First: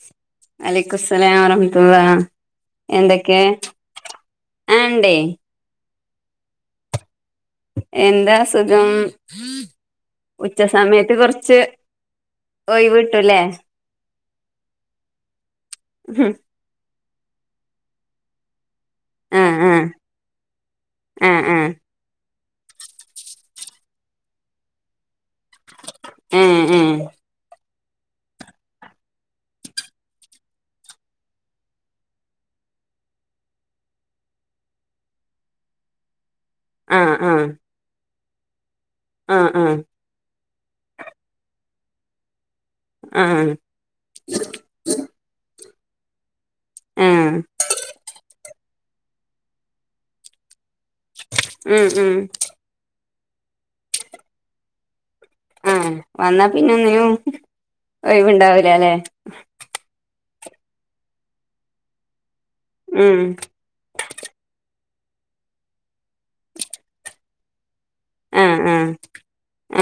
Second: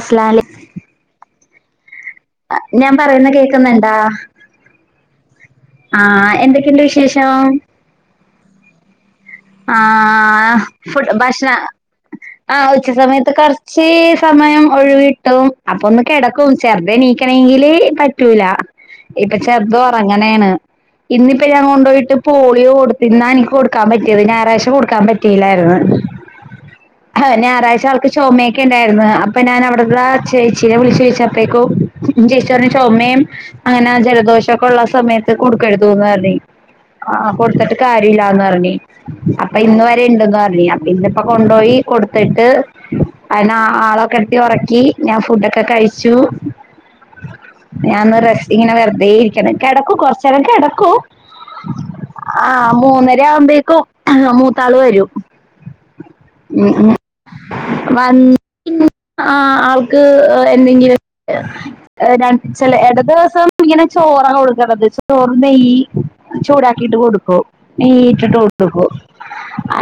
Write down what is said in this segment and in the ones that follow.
അസ്സലാ ലക്ക് അലൈക്കുസ്സലാം വറഹ്മത്തുള്ളാഹ്, ഞാൻ പറയുന്ന എന്തൊക്കേ. കേക്കുന്നുണ്ടാ ആഹ് ണ്ടേ ആഹ്, എന്തൊക്കെയുണ്ട് വിശേഷം? എന്താ സുഖം. ആ..... ഉച്ച ഹ്. സമയത്ത് ഫുഡ് ഭക്ഷണ കൊറച്ച് ആഹ്, ഉച്ച ഒഴിവ് സമയത്ത് കിട്ടൂല്ലേ ക ക്ഷേ ഈ സമയം ഒഴിവിട്ടും. അപ്പൊ ഒന്ന് കെടക്കും. ചെറുതെനീക്കാണങ്കില് പറ്റൂല. ഇപ്പൊ ആ ആ ചെറുത് ഒറ ങ്ങനേണ്. ആ ഇന്നിപ്പൊ ആ ഞാൻ കൊണ്ടുപോയിട്ട് പോളിയോ കൊടുത്തിന്ന എനിക്ക് കൊടുക്കാൻ പ ഇത് ഞായറാഴ്ച കൊടുക്കാൻ പറ്റിയില്ലായിരുന്നു. ഏ ഏ ഹ ഞായറാഴ്ച അവൾക്ക് ചൊമയൊക്കെ ഉണ്ടായിരുന്നു. അപ്പൊ ഞാന് അവിടുത്തെ ആ ചേച്ചീനെ വിളിച്ചു ചോയ്ച്ചപ്പഴേക്കും ചേച്ചി പറഞ് ചൊമേം അങ്ങനെ ജലദോഷം ഒക്കെ ഉള്ള സമയത്ത് കൊടുക്കരുത്‌ന്ന് പറഞ്ഞഞ്ഞീനി ആ ആ ആഹ്, കൊടുത്തിട്ട് കാര്യ ഇല്ലാന്ന് പറഞ്ഞി. ആ അപ്പ ആ ഇന്ന് പ്പിണ്ട്ന്ന് പറഞ്ഞിനി. അപപിന്നെപ്പോ കൊണ്ടോയി കൊടുത്തിട്ട് ആ അരണ അ ആളക്കെ കുട്ടിയെ ഉറക്കി, ഞാൻ ഫുഡൊക്കെ കഴിച്ചു. ആഹ് ഞാൻന്ന് റസ്റ്റിംഗിന് വെറുതേ ഇരിക്ക്ണ്. കെടക്കു കൊറച്ചേരം കെടക്കൂ. ഉം ഉം അ ആഹ്, മൂന്നര ആവുമ്പഴേക്കും മൂത്താള് വരും. ആഹ്, വന്നാ ഉം പിന്ന ഉം ഒന്നിനും ഒഴിവുണ്ടാവൂല ല്ലെ ആഹ്, ആൾക്ക് എന്തെങ്കിലും ര ചെല എട ഉം ദിവസം. ഇങ്ങനെ ചോറാണ് കൊടുക്കേണ്ടത്. ചോറും നെയ്യ് ചൂടാക്കിട്ട് കൊടുക്കും. നെയ്ട്ട ആ ആ ട്ടക്കു.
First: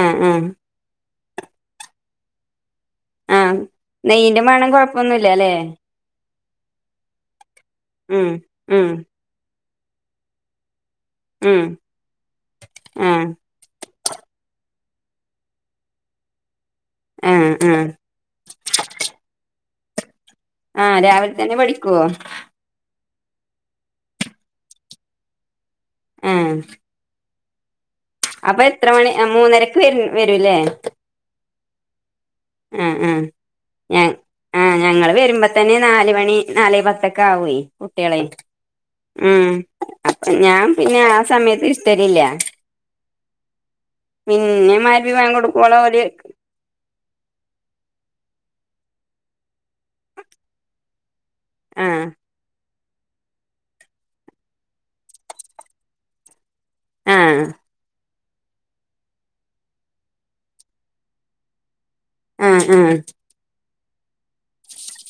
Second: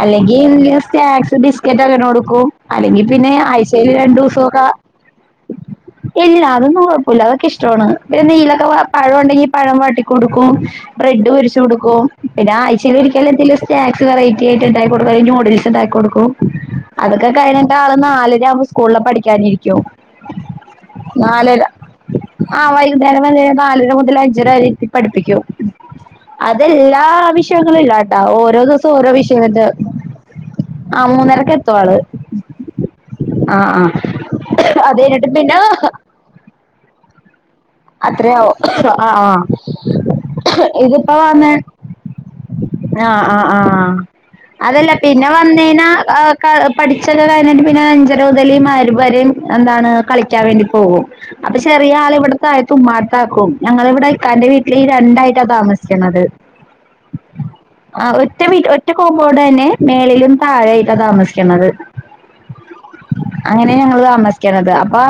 ആ ആ ങ്ങനെ സ്നാക്സ് ബിസ്കറ്റ് അങ്ങനെ കൊടുക്കും. അല്ലെങ്കി പിന്നെ ആ ആഴ്ച്ചേല് രണ്ടു നെയ്യിന്റെ ദീസൊക്കെ മണം കൊഴപ്പൊന്നുല്ലല്ലേ ഇല്ല അതൊന്നും കൊഴപ്പൂല്ല, അതൊക്കെ ഇഷ്ടമാണ്. പിന്നെ ഉം നെയ്യിലൊക്കെ ഉം പഴുണ്ടെങ്കി പഴം വാട്ടി കൊടുക്കും, ബ്രെഡ് പൊരിച്ച് ഉം കൊടുക്കും. പിന്നെ ആഴ്ചയിൽ ആ ഒരിക്കല എന്ത സ്നാക്സ് വെറൈറ്റി ആയിട്ട് ഉണ്ടാക്കി കൊടുക്കും അല്ലെങ്കി ന്യൂഡിൽസ് ഉണ്ടാക്കി കൊടുക്കും. അതൊക്കെ ആ ആ കഴിഞ്ഞിട്ടാള് നാലര ആകുമ്പം സ്കൂളില പഠിക്കാനിരിക്കും. ആഹ്, രാവിൽ തന്നെ പഠിക്കോ? ആഹ്, വൈകുന്നേരം വന്ന് കഴിഞ്ഞാ നാലര മുതൽ അഞ്ചര വരെ ഇരുത്തി പഠിപ്പിക്കും. ആ അതല്ല ആഹ്, വിഷയങ്ങളെല്ലാണ്ടാകും. അപ്പൊ എത്ര മണി ആ മൂന്നരക്ക് വര് വരൂല്ലേ ആഹ്, മൂന്നരക്ക് എത്തു ആള് ആഹ് ആഹ്. ആ ആ ഞ ആഹ് അത് ഞങ്ങള് കഴിഞ്ഞിട്ട് വരുമ്പോ തന്നെ പിന്നെ നാല് മണി നാലെ പത്തൊക്കെ ആവൊയ് കുട്ടിയളെ, അത്രയാവും ആ ആ ഉം അപ്പൊ ഞാൻ പിന്നെ ആ സമയത്ത് ഇര്‌ത്തലില്ല ആഹ ആഹ് ആഹ്. അതല്ല മഗ്‌രിബ് പിന്നെ ബാങ്ക് കൊടുക്കുവോളം വന്നയിഞ്ഞാ ഓല് ആ ക പഠിച്ചൊക്കെ കഴിഞ്ഞിട്ട് പിന്നെ അഞ്ചര മുതല് മഗ്‌രിബ് വരെ എന്താണ് കളിക്കാൻ വേണ്ടി പോകും. അപ്പ ആ ചെറിയ ആള് ഇവിടുത്തായി തുമ്മാത്താക്കും. ഞങ്ങള ഇവിടെ ഇക്കാന്റെ വീട്ടില് ഈ രണ്ടായിട്ടാ താമസിക്കന്നത്. ആഹ് ആ ഒറ്റ വീ ഒറ്റ കോമ്പോട് തന്നെ മേലെയും താഴെയായിട്ടാ താമസിക്കുന്നത്. ആഹ് ആഹ് അങ്ങനെ ഞങ്ങള് താമസിക്കനത്. അപ്പൊ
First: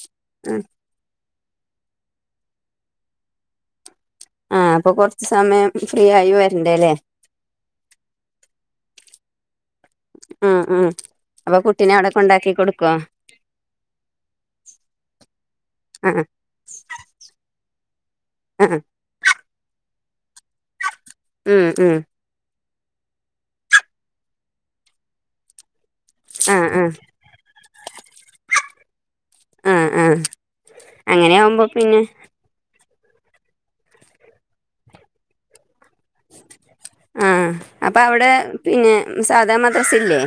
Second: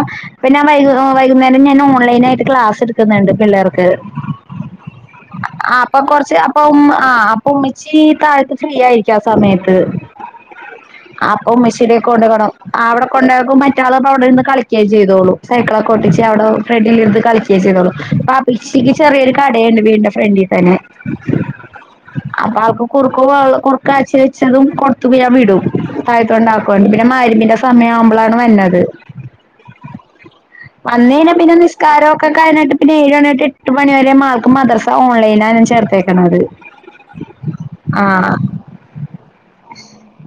പിന്നെ [unintelligible] വൈകുന്നേരം ഞാൻ ഓൺലൈൻ ആയിട്ട് ക്ലാസ് എടുക്കുന്നുണ്ട് പിള്ളേർക്ക്. ആ അപ്പൊ കൊറച്ച് സമയം ആ അപ്പൊ ഫ്രീ ആയി കൊറച്ച് അപ്പൊ ഉമ്മ വരണ്ടേല്ലേ ആ ഉമ്മിച്ചി താഴത്ത് ഫ്രീ ആയിരിക്ക ആ സമയത്ത് ആ ആ അപ്പൊ ഉമ്മച്ചിടെ കൊണ്ടു [unintelligible] അവിടെ കൊണ്ടുക്കും മറ്റേളും അവിടെന്ന് കളിക്കുകേ ചെയ്തോളൂ സൈക്കിള ഒക്കെ ആ ഒട്ടിച്ച് അവിടെ ഫ്രണ്ടിൽ ഇരു കളിക്കുകേ ചെയ്തോളൂ ആ ബാപ്പച്ചിക് ചെറിയൊരു കടയുണ്ട് വീടിന്റെ ഫ്രണ്ടിൽ തന്നെ ഉം ഉം അപ്പൊ ആൾക്ക് കുറുക്കു കുറുക്കാച്ചി വെച്ചതും കൊടുത്തു ഞാൻ വിടും സായത്ത ആ ആ ഉണ്ടാക്കപിന്നെ മയരിബിന്റെ സമയം ആവുമ്പോളാണ് വന്നത് ആ ആ വന്നെയ്ഞ്ഞ അങ്ങനെ പിന്നെ ആവുമ്പോ നിസ്കാരം അ കഴിഞ്ഞിട്ട് പിന്ന ഏഴ് മണട്ട് എട്ട് മണി വരെ ആൾക്ക് മദ്രസ ഓൺലൈന ചേർത്തേക്കണത് ആണ്ചേർത്തേക്കുന്നത് ആ അപ്പൊ അവിടെ പിന്നെ സാധാ മദ്രസ ഇല്ലേ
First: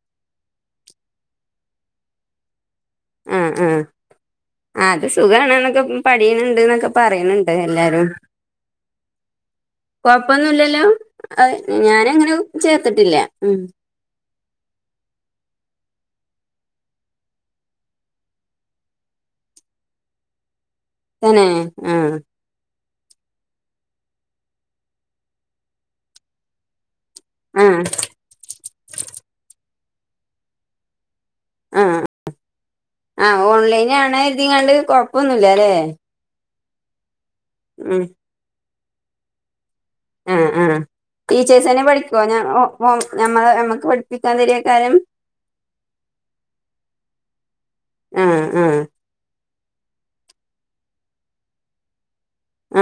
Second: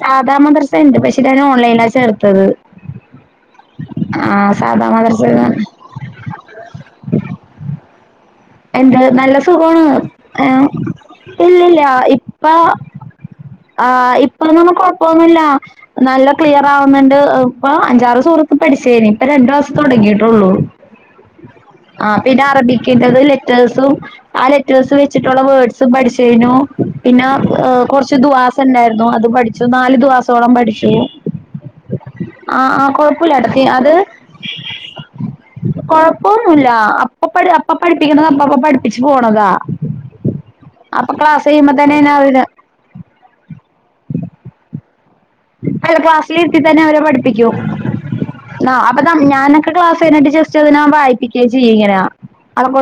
സാദാ മദ്രസ ഇണ്ട് പക്ഷെ ഞാൻ ഓൺലൈനാ ചേർത്തത് ആ ആ ആ സാധാ ആത് മദ്രസ സുഖണെന്നൊക്കെ ഉം പഠിയുന്നുണ്ട് എന്നൊക്കെ പറയുന്നുണ്ട് എല്ലാരും എന്ത് നല്ല സുഖാണ് ഏ കൊഴപ്പൊന്നുല്ലല്ലോ അത് ഇല്ലല്ല ഞാനങ്ങനെ ഇപ്പ ചേർത്തിട്ടില്ല ഉം ആ ഇപ്പൊ അതൊന്നും കൊഴപ്പൊന്നുല്ല നല്ല ക്ലിയർ ആവുന്നുണ്ട് ഇപ്പൊ അഞ്ചാറ് സുറത്ത് പഠിച്ചേനി ഇപ്പ രണ്ടു മാസം തുടങ്ങിയിട്ടുള്ളു ആ പിന്നെ അറബിക്കിൻറത് റ്റേഴ്സും ആ ലെറ്റേഴ്സ് വെച്ചിട്ടുള്ള വേർഡ്സും പഠിച്ചു കഴിഞ്ഞു പിന്നെ ആ കുറച്ച് ദുആസ ഉണ്ടായിരുന്നു അത് പഠിച്ചു നാലു ദുആസോളം പഠിച്ചു ആ ആഹ ആ കൊഴപ്പില്ല ട ഓൺലൈൻ അത് ആണ് എഴുതിങ്ങാണ്ട് കൊഴപ്പൊന്നുല്ല ല്ലേ കൊഴ പ്പൊന്നുല്ല അപ്പ അപ്പ ഉം പഠിപ്പിക്കണത് അപ്പ അപ്പ പഠിപ്പിച്ച് പോണതാ ആ ആ അപ്പൊ ക്ലാസ് ടീച്ചേഴ്സ് കഴിയുമ്പോ തന്നെ ഞാൻ പഠിക്കുവോ അവര് ഓ ഞമ്മള നമ്മക്ക് പഠിപ്പിക്കാൻ തരി കാലും അല്ല ക്ലാസ്സിൽ ഇരുത്തി തന്നെ അവരെ പഠിപ്പിക്കും ആ ആ അതാം ഞാനൊക്കെ ക്ലാസ് കഴിഞ്ഞിട്ട് ജസ്റ്റ് അതിനാ വായി്പിക്കുക ചെയ്യ ഇങ്ങനാ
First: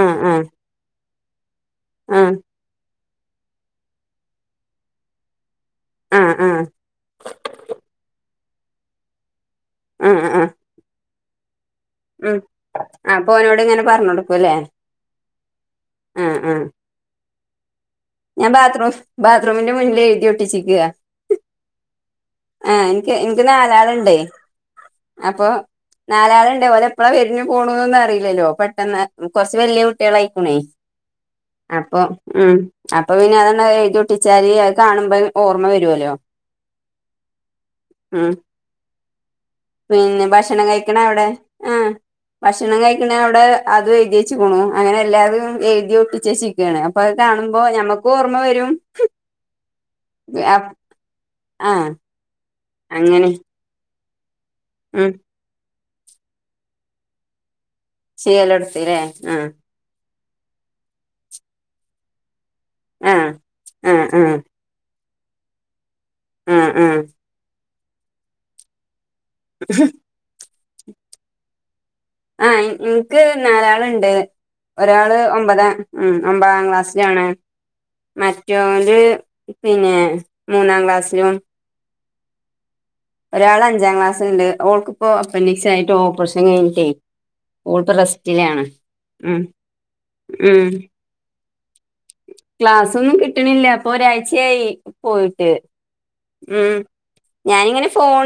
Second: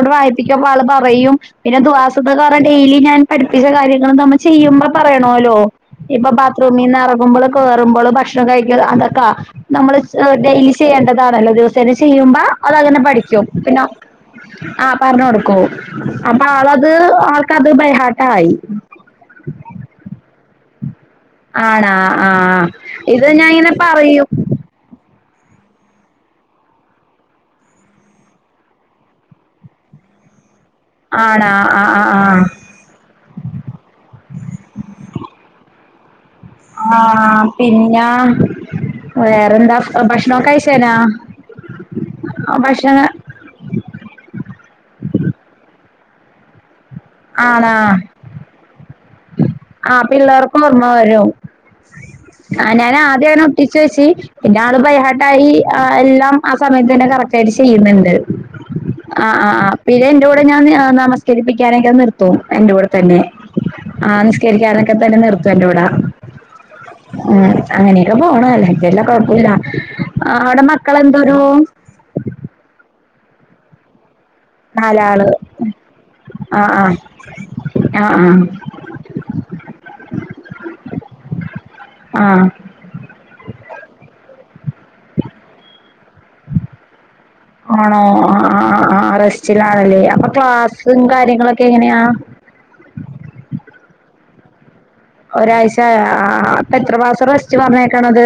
ആ ആ വായിപ്പക്ക ആള് പറയും പിന്നെ ദുആസ ആ പ്പ ഡെയ് ലി ഞാൻ പഠപ്പിച്ച കാര്യങ്ങൾ നമ്മ ചെയ്യുമ്പോ പറയണല്ലോ ആ ഇപ്പൊ ആ ബാത്റൂമീന്ന് ഇറുമ്പോളും കേറുമ്പളും ഭക്ഷണം കഴി അതൊക്ക നമ്മള് ആ ആ ഡെയ് ലി ചെയ്യേണ്ടതാണല്ലോ ജസ് ര് ചെയ്യുമ്പ ഉം അതങ്ങനെ അപ്പൊ പഠിക്കും ഓനോട് ഇങ്ങനെ പിന്നെ പറഞ്ഞ് കൊടുക്കും അല്ലേ ആ പറഞ്ഞ് കൊടുക്കും ആ അപ്പൊ ആ ആളത് ആൾക്കത് ബയ്ഹാ ഞാൻ ബാത്റൂം ബാത്റൂിന്റെ മുന്നിൽ എഴുതി ഒട്ടിച്ചേക്കുക ആണാ ആഹ ഇത് എനിക്ക് ഞാൻ ഇങ്ങനെ നാലാളുണ്ടേ പറയും അപ്പൊ നാലാളുണ്ടേ ഓലെ എപ്പളാ വെരിക പോണന്നന്ന് അറിയില്ലല്ലോ പെട്ടെന്ന് കൊറച്ച് വല്യ കുട്ടികളായിക്കുണേ ആണാ ആ അപ്പൊ ആ ആ ഉം അപ്പൊ പിന്നെ അതങ്ങ് എഴുതി ഒട്ടിച്ചാല് അത് കാണുമ്പോ ഓർമ്മ വരുവല്ലോ ആഹ പിന്ന ഉം വേറെന്താ പിന്നെ ഭക്ഷണൊക്കെ ഭക്ഷണം കഴിച്ചേനാ കഴിക്കണ അവിടെ ഭക്ഷണ അത് എയ്തിച്ച്ക്ണു അങ്ങനെ എല്ലാവരും എഴുതി ഒട്ടിച്ചേച്ച് ക്കാണ് അപ്പൊ അത് കാണുമ്പോ ആണാ ഞമ്മക്ക് ഓർമ്മ വരും ആ പിള്ളേർക്കും ഓർമ്മ വരും ആഹ് ആ ഞാൻ അങ്ങനെ ആദ്യന ഒട്ടിച്ച് വെച്ച് പിന്നെ ആള് ഉം ബയ്ഹാർട്ടായി എല്ലാം ആ സമയത്ത് തന്നെ കറക്റ്റ് ആയിട്ട് ചെയ്യുന്നുണ്ട് ശീലടുത്തില്ലേ ണ്ട് ആ ആ ആഹ് ആ പിന്നെ എന്റെ കൂടെ ഞാൻ നമസ്കരിപ്പിക്കാനൊക്കെ നിർത്തും എന്റെ കൂടെ തന്നെ ആഹ് ആഹ് ആ ആഹ് നൊക്കെ തന്നെ നിർത്തുന്റെ കൂട ഉം ഉം ഉം അങ്ങനെയൊക്ക പോണ് അല്ലേല്ലാം കൊഴപ്പമില്ല അവിടെ മക്കള എന്തോരു ആഹ എനക്ക് നാലാളുണ്ട് ഒരാള് നാലാള് ഒമ്പതാം ഉം ഒമ്പതാം ആഹ് ആഹ് ക്ലാസ്സിലാണ് ആഹ് മറ്റോര് പിന്നെ മൂന്നാം ക്ലാസ്സിലും ആ ഒരാൾ അഞ്ചാം ക്ലാസ് ല്ണ്ട് അവൾക്കിപ്പോ അപ്പൻന്റിസ് ആയിട്ട് ഓറേഷൻ കഴിഞ്ഞിട്ട ആണോ ആ ആ ആ ഉം റസ്റ്റിലാണല്ലേ അപ്പൊ ഉം ക്ലാസ്സും കാര്യങ്ങളൊക്കെ എങ്ങനെയാ? ക്ലാസ്സൊന്നും കിട്ട്ണില്ല പ്പൊ ഒരാഴ്ചായി ഒരാഴ്ചായ ആ ആ അപ്പ എത്ര മാസാ റസ്റ്റ് പറഞ്ഞേക്കണത്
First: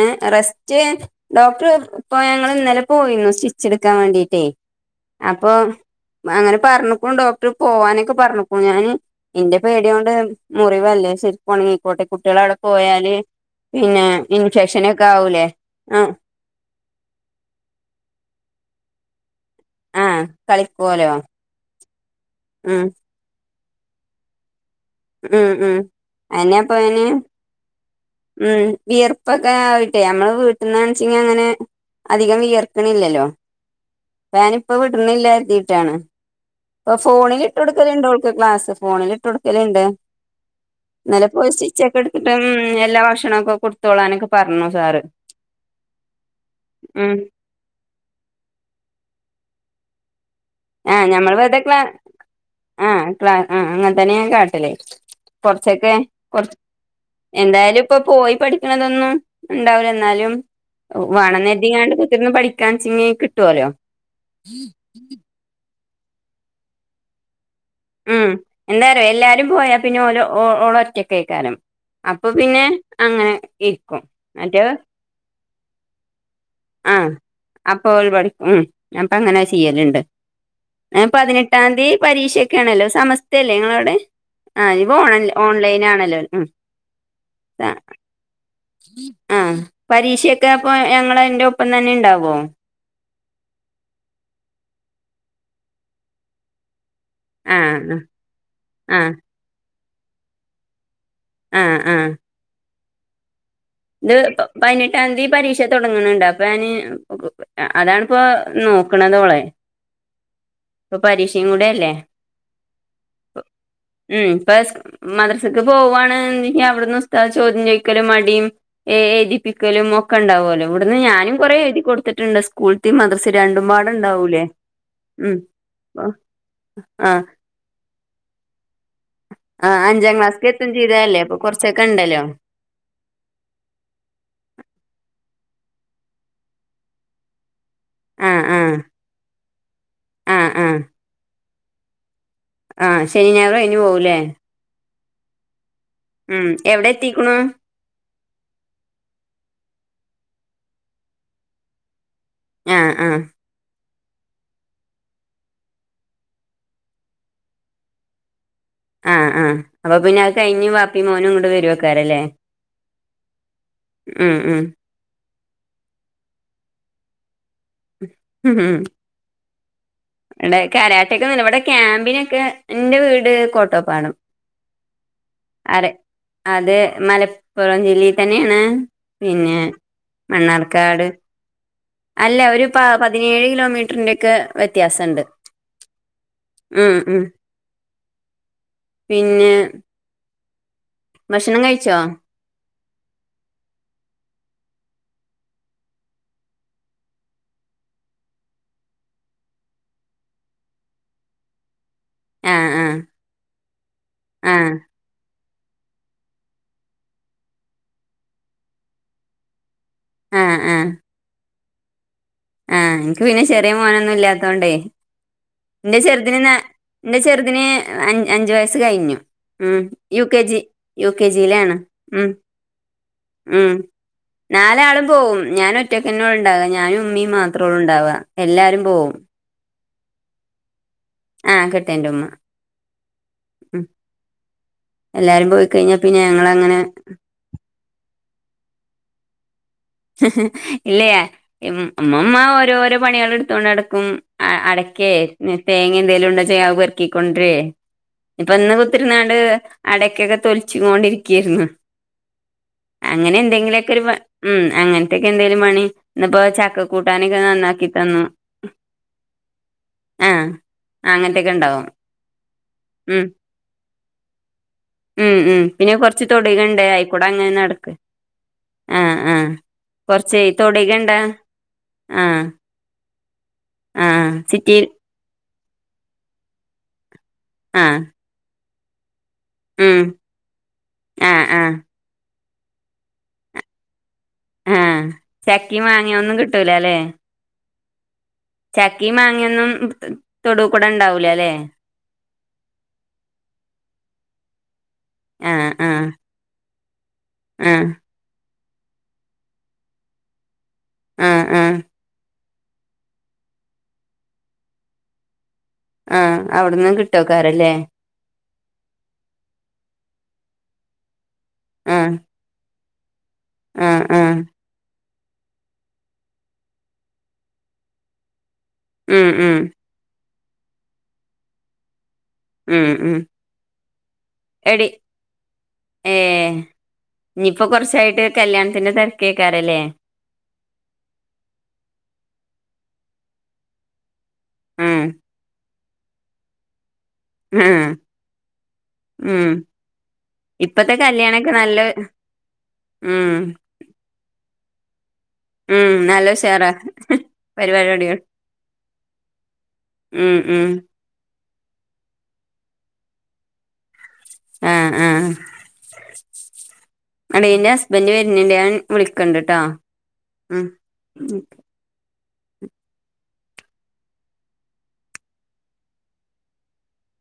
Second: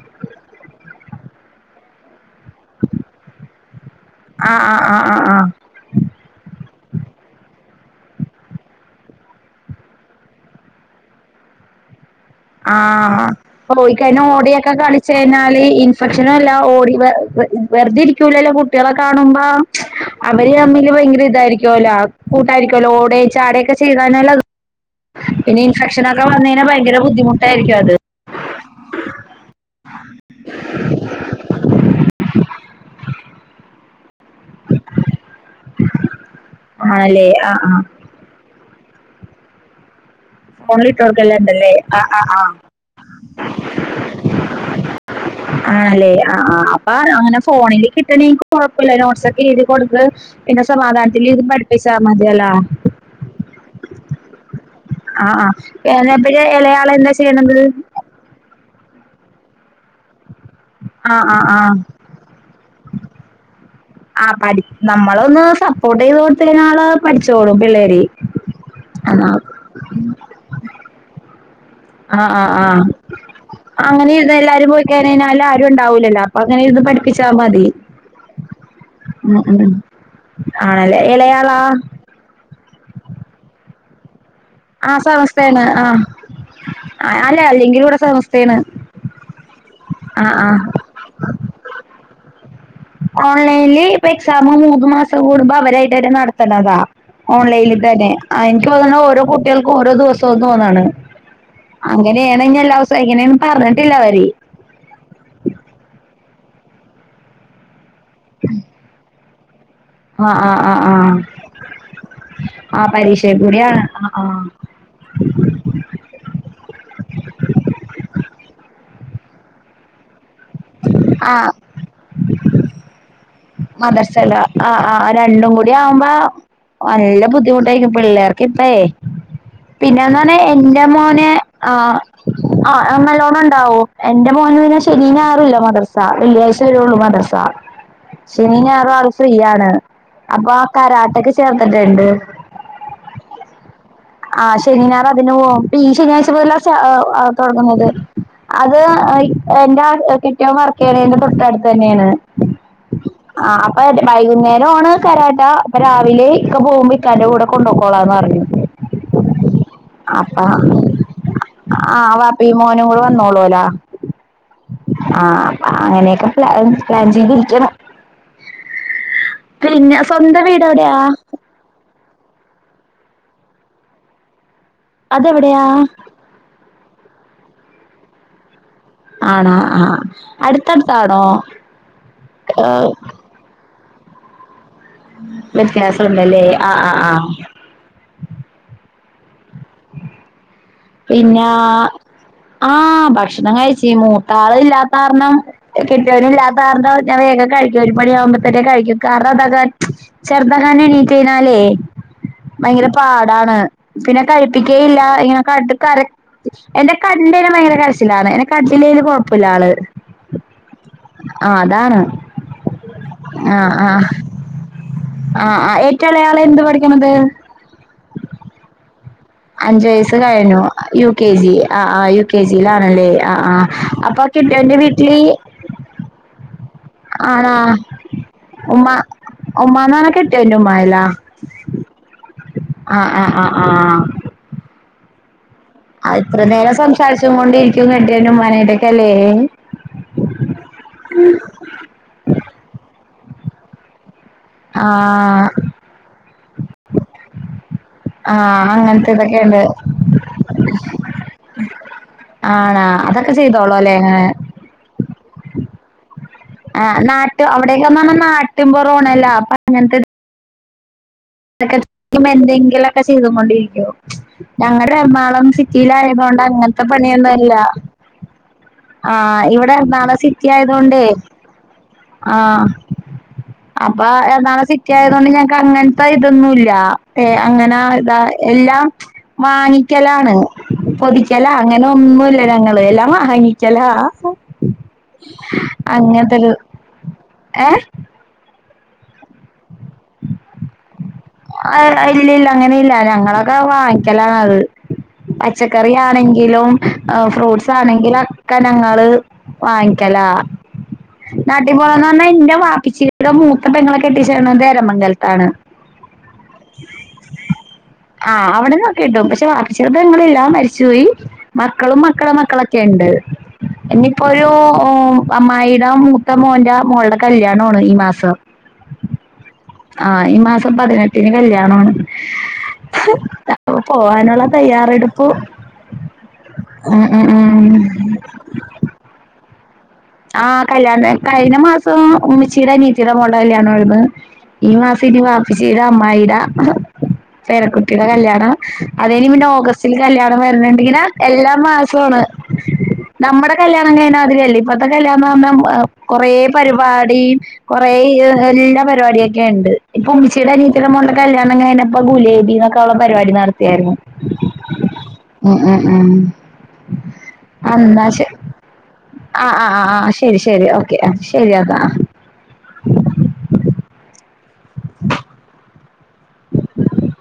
ഏ റെസ്റ്റ് ഡോക്ടറ് പ്പൊ ഞങ്ങള് ഇന്നലെ പോയിന്നു സ്റ്റിച്ച് എടുക്കാൻ വേണ്ടിട്ടേ ആഹ് ആഹ് ആഹ് ആഹ് ആഹ് അപ്പൊ അങ്ങനെ പർഞ്ക്കുണു ഡോക്ടർ പോവാനൊക്കെ പർഞ്ക്ക്ണു ഞാന് ഇന്റെ പേടിയോണ്ട് മുറിവല്ലേ ശരിക്കൊണങ്ങി പോട്ടെ കുട്ടിളവിടെ പോയാല് ആഹ് പിന്നെ പോയിക്കഴിഞ്ഞാ ഇൻഫെക്ഷനൊക്കെ ആവലേ ആ പിന്നല്ല ഓടി വെ വെ വെർതിരിക്കൂലല്ലോ കുട്ടിളെ കാണുമ്പോ ആഹ് അവര് തമ്മില് കളിക്കോലോ ഭയങ്കര ഇതായിരിക്കോല്ലോ ഉം കൂട്ടായിരിക്കോല്ലോ ഓടെ ചാടെയൊക്കെ ചെ ചെയ്താന ഉം പിന്നെ ഉം ഇൻഫെക്ഷനൊക്കെ വന്നയ്നെ ഭയങ്കര ബുദ്ധിമുട്ടായിരിക്കും അത് മ് വിയർപ്പൊക്കെ ആയിട്ടേ നമ്മള് വീട്ടിന്നാണച്ച്ങ്കി അങ്ങനെ അധികം വിയർ ണില്ലല്ലോ ഞാന് ഇപ്പ വിട്ണില്ലാന്നരിതിയിട്ടാണ് ആണല്ലേ ഫോണില് ആഹ് ആഹ് ഇട്ടൊടുക്കല്ണ്ട് ഓൾക്ക് ക്ലാസ് ഫോണിൽ ഇട്ടൊടുക്കല്ണ്ട് ഫോണിലിട്ടോർക്കെല്ലാം ഇന്നല്ലെപ്പോയി ഉണ്ടല്ലേ സ്റ്റിച്ച് ഒക്കെ ആഹ് എടുത്തിട്ട ആഹ് ആഹ് മ് എല്ലാ ഭക്ഷണൊക്കെ കൊടുത്തോളാനൊക്കെ പറഞ്ഞു സാറ് മ് ഫോണിൽ കിട്ടണങ്കി കൊഴപ്പല്ല നോട്സൊക്കെ എഴ്തി കൊടുക്ക പിന്നെ ആഹ് സമാധാനത്തിരിന്ന് പഠിപ്പിച്ചാ മതി ലോ ആ ആ അങ്ങനെ തന്നെ ഞാൻ കാട്ടല് ആ കൊറച്ചൊക്കെ ആ കൊറ പ്പളെ ഇലയാള എന്താ ചെയ്യണത് എന്തായാലും ഇപ്പൊ പോയി പഠിക്കണതൊന്നും ഇണ്ടാവില്ല ന്നാലും ആഹ് ആഹ് ആഹ് വാണന്നതിരിക്കാണ്ട് പിന്നെ പഠിക്കാൻ ച്ച്ങെ കിട്ടോലോ ആ പഠി നമ്മളൊന്ന് സപ്പോർട്ടെയ്ത് കൊടുത്താള് പഠിച്ചോളും പിള്ളേര് മ് എന്തറിയോ എന്നാ എല്ലാരും പോയാ പിന്നെ ഓ ഓള ഒറ്റക്കേക്കാരം ആ അപ്പൊ ആ പിന്നെ ആ അങ്ങനെ ഇര്ക്കും അങ്ങനെ ഇരുന്ന് മറ്റേ എല്ലാരും പോയി കഴിഞ്ഞാല് ആരും ഉണ്ടാവൂലല്ലോ അപ്പൊ അങ്ങനെ ഇരുന്ന് ആ പഠിപ്പിച്ചാ മതി. അപ്പൊ ഒള് പഠി ഉം ഉം അപ്പങ്ങനെ ഉം ചെയ്യല്ണ്ട് ആണല്ലേ അ ഇളയാളാ പതിനെട്ടാ ന്തി പരീക്ഷൊക്കേണല്ലോ സമസ്തല്ലേ ഇങ്ങളവടെ ആ ഇപ്പ ഓൺ സമസ്തയാണ് ഓൺലൈൻ ആ ആണല്ലോ മ് അല്ല അ അല്ലെങ്കിൽ ഇവിടെ സമസ്തയാണ് ആ ആ പരീക്ഷയൊക്കെ ആ അപ്പൊ ഞങ്ങൾ അന്റെ ഒപ്പം തന്നെ ഇണ്ടാവോ ഓൺലൈന്ല് ഇപ്പൊ എക്സാം മൂന്ന് മാസം കൂടുമ്പോ അവരായിട്ട് തന്നെ നടത്തണതാ ഓൺലൈനിൽ ആഹ് തന്നെ എനിക്ക് തോന്നണൂ ആഹ് ഓരോ കുട്ടിയാൾക്കും ഓരോ ദിവസോ തോന്നണ് ആഹ് ആഹ് അങ്ങനെണേങ്കി എല്ലാസോം എങ്ങാനേന്ന് പറഞ്ഞിട്ട് ഇത് പതിനെട്ടാന്തി പരീക്ഷ തുടങ്ങണണ്ട് അപ്പൊ ഞാന് അ അതാണ്പ്പോ നോക്കണതോളെ ആ ആ ആ ആ അല്ലേ ആ പരീക്ഷ കൂടിയ ആ ആആ ഉം ഇപ്പ മദ്രസക്ക് പോവാന്ന്ങ്കി അവിടന്ന് ഉസ്താം ചോദ്യം ചോദിക്കല് അടിയും ഏ എഴ്തിപ്പിക്കലും ഒക്കെ ഉണ്ടാവലോ ഇവിടുന്ന് ഞാനും കുറേ എഴുതി കൊടുത്തിട്ട്ണ്ട് സ് മദ്രസേല്ലാ ആ ആ ഉം രണ്ടും കൂടി ആവുമ്പോ ആ നല്ല ബുദ്ധിമുട്ടായിരിക്കും പിള്ളേർക്ക് ഇപ്പേ ആ അഞ്ചാം പിന്നെന്നണ ക്ലാസ്ക്ക് എത്തും എന്റെ ചെയ്തല്ലേ മോനെ അപ്പൊ കൊറച്ചൊക്കെ ഉണ്ടല്ലോ ആ ആ നല്ലോണ്ണം ഉണ്ടാവൂ എന്റെ മോന് പിന്നെ ശനി ഞായറൂല്ല മദ്രസ വെള്ളിയാഴ്ച വരള്ളൂ മദ്രസ ആഹ് ശനി ആഹ് ഞായറൂ ആൾ ഫ്രീയാണ് അപ്പൊ ആഹ് ആ കരാട്ടക്ക് ചേർത്തിട്ട്ണ്ട് ആ ശനി ഞായറും അയിന് പോവുലേ ആ ശനി ഞായറും അതിന് പോവും പ്പ ഈ ശനിയാഴ്ച ഉം മുതലാ എവിടെ സ്റ്റാ എത്തിക്കണു തൊടങ്ങുന്നത് അത് എന്റെ അ കെട്ടിയോൻ വർക്കെയ്യണീന്റെ തൊട്ടടുത്തന്നേന് ആ ആ ആഹ് അപ്പെ വൈകുന്നേരാേണ് കരാട്ട അപ്പൊ രാവിലെ ഇക്ക പോവുമ്പോ ഇക്കാന്റെ കൂടെ കൊണ്ടക്കോളാന്ന് പറഞ്ഞ് ആഹ് ആഹ് അപ്പൊ പിന്നെ അഅ് കഴിഞ്ഞ് വാപ്പിം മോനും ഇങ്ങട്ട് ആഹ് വരാേക്കാരല്ലേ വാപ്പയും മോനും കൂടെ വന്നോളൂലാ ഉം ഉം ആഹ് അ അങ്ങനെയെക്കെ പ്ലാ പ്ലാൻ ചെയ്തിരിക്ക്ണ് ഉംഹ് പിന്നെ സ്വന്തം വീട് എവിടെയാ ഇടെകരാട്ടക്കെനിലവിടെ ക്യാമ്പിനെക്കെ ഇന്റെവീട് കോട്ടോപ്പടം അതെവിടെയാ അത് മലപ്പാെറംജില്ലീത്തന്നെണ് ആണോ പിന്നെ ആഹ് മണ്ണാർക്കാട് അടുത്തടുത്താണോ അല്ലഒരു പാ ഏഹ് പതി നേഴ്കിലോമീറ്ററിന്റെക്കെ വ്യത്യാസണ്ട് വ്യത്യാസം ഉണ്ടല്ലേ ആഹ് ആഹ് ഉംഉം ആഹ് പിന്നെ പിന്നാ ഭക്ഷണം കഴിച്ചോ ആഹ് ഭക്ഷണംകഴിചീന്നു മൂത്താള്ഇല്ലാതാർണം കെട്ടിയോനുല്ലാതാർണം ഞാവേഗം കഴിക്കും ഒരുമണിയാവുമ്പത്തെക്ക് കഴിക്കും കാരണാന്താച്ചാൽ ചേർത്തെങ്ങാനും എണീറ്റെയ്ഞ്ഞാലേ ആ ആ ഭയങ്കരപാടാണ് പിന്നെ ആ കഴിപ്പിക്കയില്ലാ ങ്ങനെകണ്ട് കര എന്നെക്കണ്ടായിഞ്ഞാ ഭയങ്കരകരച്ചിലാണ് എന്നെകണ്ടില്ലേലും കൊഴപ്പല്ലാള് ആഹ് ആഹ് ആഹ് അതാണ് ആഹ് ഇൻക്ക് പിന്നെ ആഹ് ചെറിയ ആഹ് മോനൊന്നും ഇല്ലാത്തോണ്ടേ ആഹ് ആഹ് ഇന്റെ ഏറ്റവും ഇളയ ചെറ്തിന് ആള് ന്നാ എന്ത് പഠിക്കണത് ഇന്റെചെറ്തിന് അൻ അഞ്ച് വയസ്സ് കഴിഞ്ഞു ഉം യു കെ ജി അഞ്ചുവയസ്സ്കഴിഞ്ഞു യു കെ ജി ജിയിലാണ് ആഹ് ആഹ് യു ഉം കെ ജിയിലാണല്ലേ അഹ് ആഹ് അപ്പ നാലാളുംപോവും ഞാന ഒറ്റക്കെന്നെള്ളുണ്ടാവാ ഞാനും ഇമ്മീം മാത്രോള്ളുണ്ടാവാ എല്ലാരും പോവും ഉമ്മാനാണ് കെട്ടിയോന്റെഉമ്മാല്ലാ ആഹ് കെട്ടിയോന്റെഉമ്മ അഹ് അഹ് അഹ് ആഹ് എല്ലാരും പോയ്കഴിഞ്ഞാ പിന്നെ ഞങ്ങളങ്ങനെ ത്കൊണ്ടിരിക്കും കെട്ടിയോന്റെമ്മാനയ്ട്ടക്കല്ലേ ഇല്ല്യേ ഇമ്മമ്മ ഓരോര പണ്യാള് എടുത്തോണ്ടടക്കും ആഹ് ആ അടയ്ക്കേ ഞ് തേങ്ങേഎന്തെലുണ്ടേച്ചാഅഅ് പെർക്കിക്കൊൺണ്ട്ര്യാെ ആ അങ്ങനത്തെ ഇതൊക്കെയുണ്ട് ഇപ്പൊഇന്ന്കുത്തിര്ന്നാണ്ട് അടക്കെക്കെതൊലിച്ച് കോണ്ടിരിക്ക്യായര്ന്ന് ആണാ അതൊക്കെ ചെയ്തോളോല്ലേ ഒരു അങ്ങനെ ഉം അങ്ങൻത്തെക്കെന്തെലും പണി ഇന്ന്പ്പോചക് ആഹ് നാട്ട് അവ്ടെക്കെന്നന്ന ന്നാട്ടുംപൊറോണല്ലോ അപ്പൊ അങ്ങനത്തത് ആഹ് അങ്ങത്തെക്ക് ക്കെ എന്തെങ്കിലുക്കെ ചെയ്തുകൊണ്ടിരിക്കും ഞങ്ങട് ഉം ഇതേർണാളം ഉം പിന്നെ കൊറച്ച് സിറ്റീലായതോണ്ട് തൊടുകണ്ട് അങ്ങൻത്തെ ആയിക്കൂടെ അങ്ങനെ പണിയൊന്നുംഅല്ല നടക്ക് ആഹ് ഇവിടെഎർണാളം കൊറച്ച് സിറ്റി ആയതോണ്ടേ തൊടുകണ്ട ആഹ് അപ്പ ആഹ് എറണാളം സിറ്റിയിൽ സിറ്റിയ തോണ്ട് ഞങ്ങക്ക്അങ്ങൻത്തെ ഇതൊന്നുല്ല ഏ അങ്ങനെ ആഹ് ഇതാഎല്ലാം ഉം വാങ്ങിക്കലാണ് ആഹ് പൊതിക്കലാേ ആഹ് അങ്ങനെ ന്നുല്ല ഞങ്ങള് എല്ലാംവാങ്ങിക്കലാ ആഹ് ചക്കീം മാങ്ങീം ഒന്നും കിട്ടൂലല്ലേ ഏഹ് ചക്കീം മാങ്ങ്യെന്നും തൊടൂകുടെണ്ടാവൂലല്ലേ ആഹ് ഇല്ല ഇല്ല അങ്ങനില്ല ഞങ്ങളൊക്കെ വാങ്ങിക്കലാണത് ആഹ് ആഹ് പച്ചക്കറിയാണെക് ങ്കിലും ഹ് ആഹ് ഫ്രൂട്ട്സാണെങ്കിലൊക്കെ ഞങ്ങള് വാങ്ങിക്കലാ ആഹ് ആഹ് നാട്ടിൻപൊറന്ന് പറഞ്ഞാ ഇന്റെ വാപ്പിച്ചീടെ മൂത്തപെങ്ങെളെ കെട്ടിച്ചേക്ക്ണത് എരമംഗൽത്താണ് ആഹ് അവിട്ന്നും കിട്ടോക്കാരംല്ലേ ആഹ് അവിടെന്നൊക്കെടും പക്ഷെ വാപ്പച്ചീടെ പെങ്ങളില്ല മരിച്ചുപോയി മക്കളും ആഹ് മക്കളെ മക്കളൊ ക്കെണ്ട് ആഹ് ആഹ് ഇന്നിപ്പോരു ഏഹ് അമ്മായിട മൂത്ത മോന്റ മോൾട കല്യാണ്വാണ് ഈ മാസം ഉം ഉം ആഹ് ഈ മാസം പതിനെട്ടിന് കല്യാണ്വാണ് ഉം ഉം പോവാനൊള്ള എടി തയ്യാറെടുപ്പു ഏഹ് ഇഞ്ഞിപ്പോ കൊർച്ചായിട്ട് കല്യാൺത്തിന്റെ തെര്ക്കേക്കാരല്ലേ. ആഹ്, കല്യാണത്തെര്ക്കാ കയിന മാസം ഉമ്മിച്ചീടെ അനീത്തീടെ മോൾട കല്യാണ്വാര്ന്ന് ഈ ഉം മാസം ഇനി വാപ്പിച്ചീടെ അമ്മായിടാ ആഹ് പേരക്കുട്ടിടെ കല്യാണം അതയിഞ്ഞ്പിന്നെ ഉം ഓഗസ്റ്റില് കല്യാണം വര്ണ് ഇപ്പത്തെ ണ്ടെങ്കില് കല്യാണൊക്കെ എല്ലാ നല്ല മാസോണ്- ഉം പയേ മാതിരിയല്ല ഇപ്പത്തെ കല്യാണം ന്നു പർഞ്ഞാ ഉം നല്ല കൊറേ ഉഷാറാ പരിപാടീം കുറേ പരിപാടികൾ യ് എല്ലാ പരിപാടിയൊക്കെണ്ട് ഇപ്പൊ ഉം ഉമ്മിച്ചീടെ ഉം അനീയത്തിടെ മോൾടെ ന്റെ കല്യാണം കയ്നപ്പ ഗുലേബി ന്നൊക്കെള്ള പരിപാടി നടത്ത്യാര്ന്നു. ആഹ് ആഹ് ഉം ഉം ഉം എടീ ഇന്റെ അന്നാ ഹസ്ബന്റ് ശ വരുന്നുണ്ട് ഞാൻ വിളിക്കൺ അഹ് ആഹ് ആഹ് ആഹ് ശരി ഓക്കെ ആഹ് ശരിയന്ന [inaudible] [inaudible]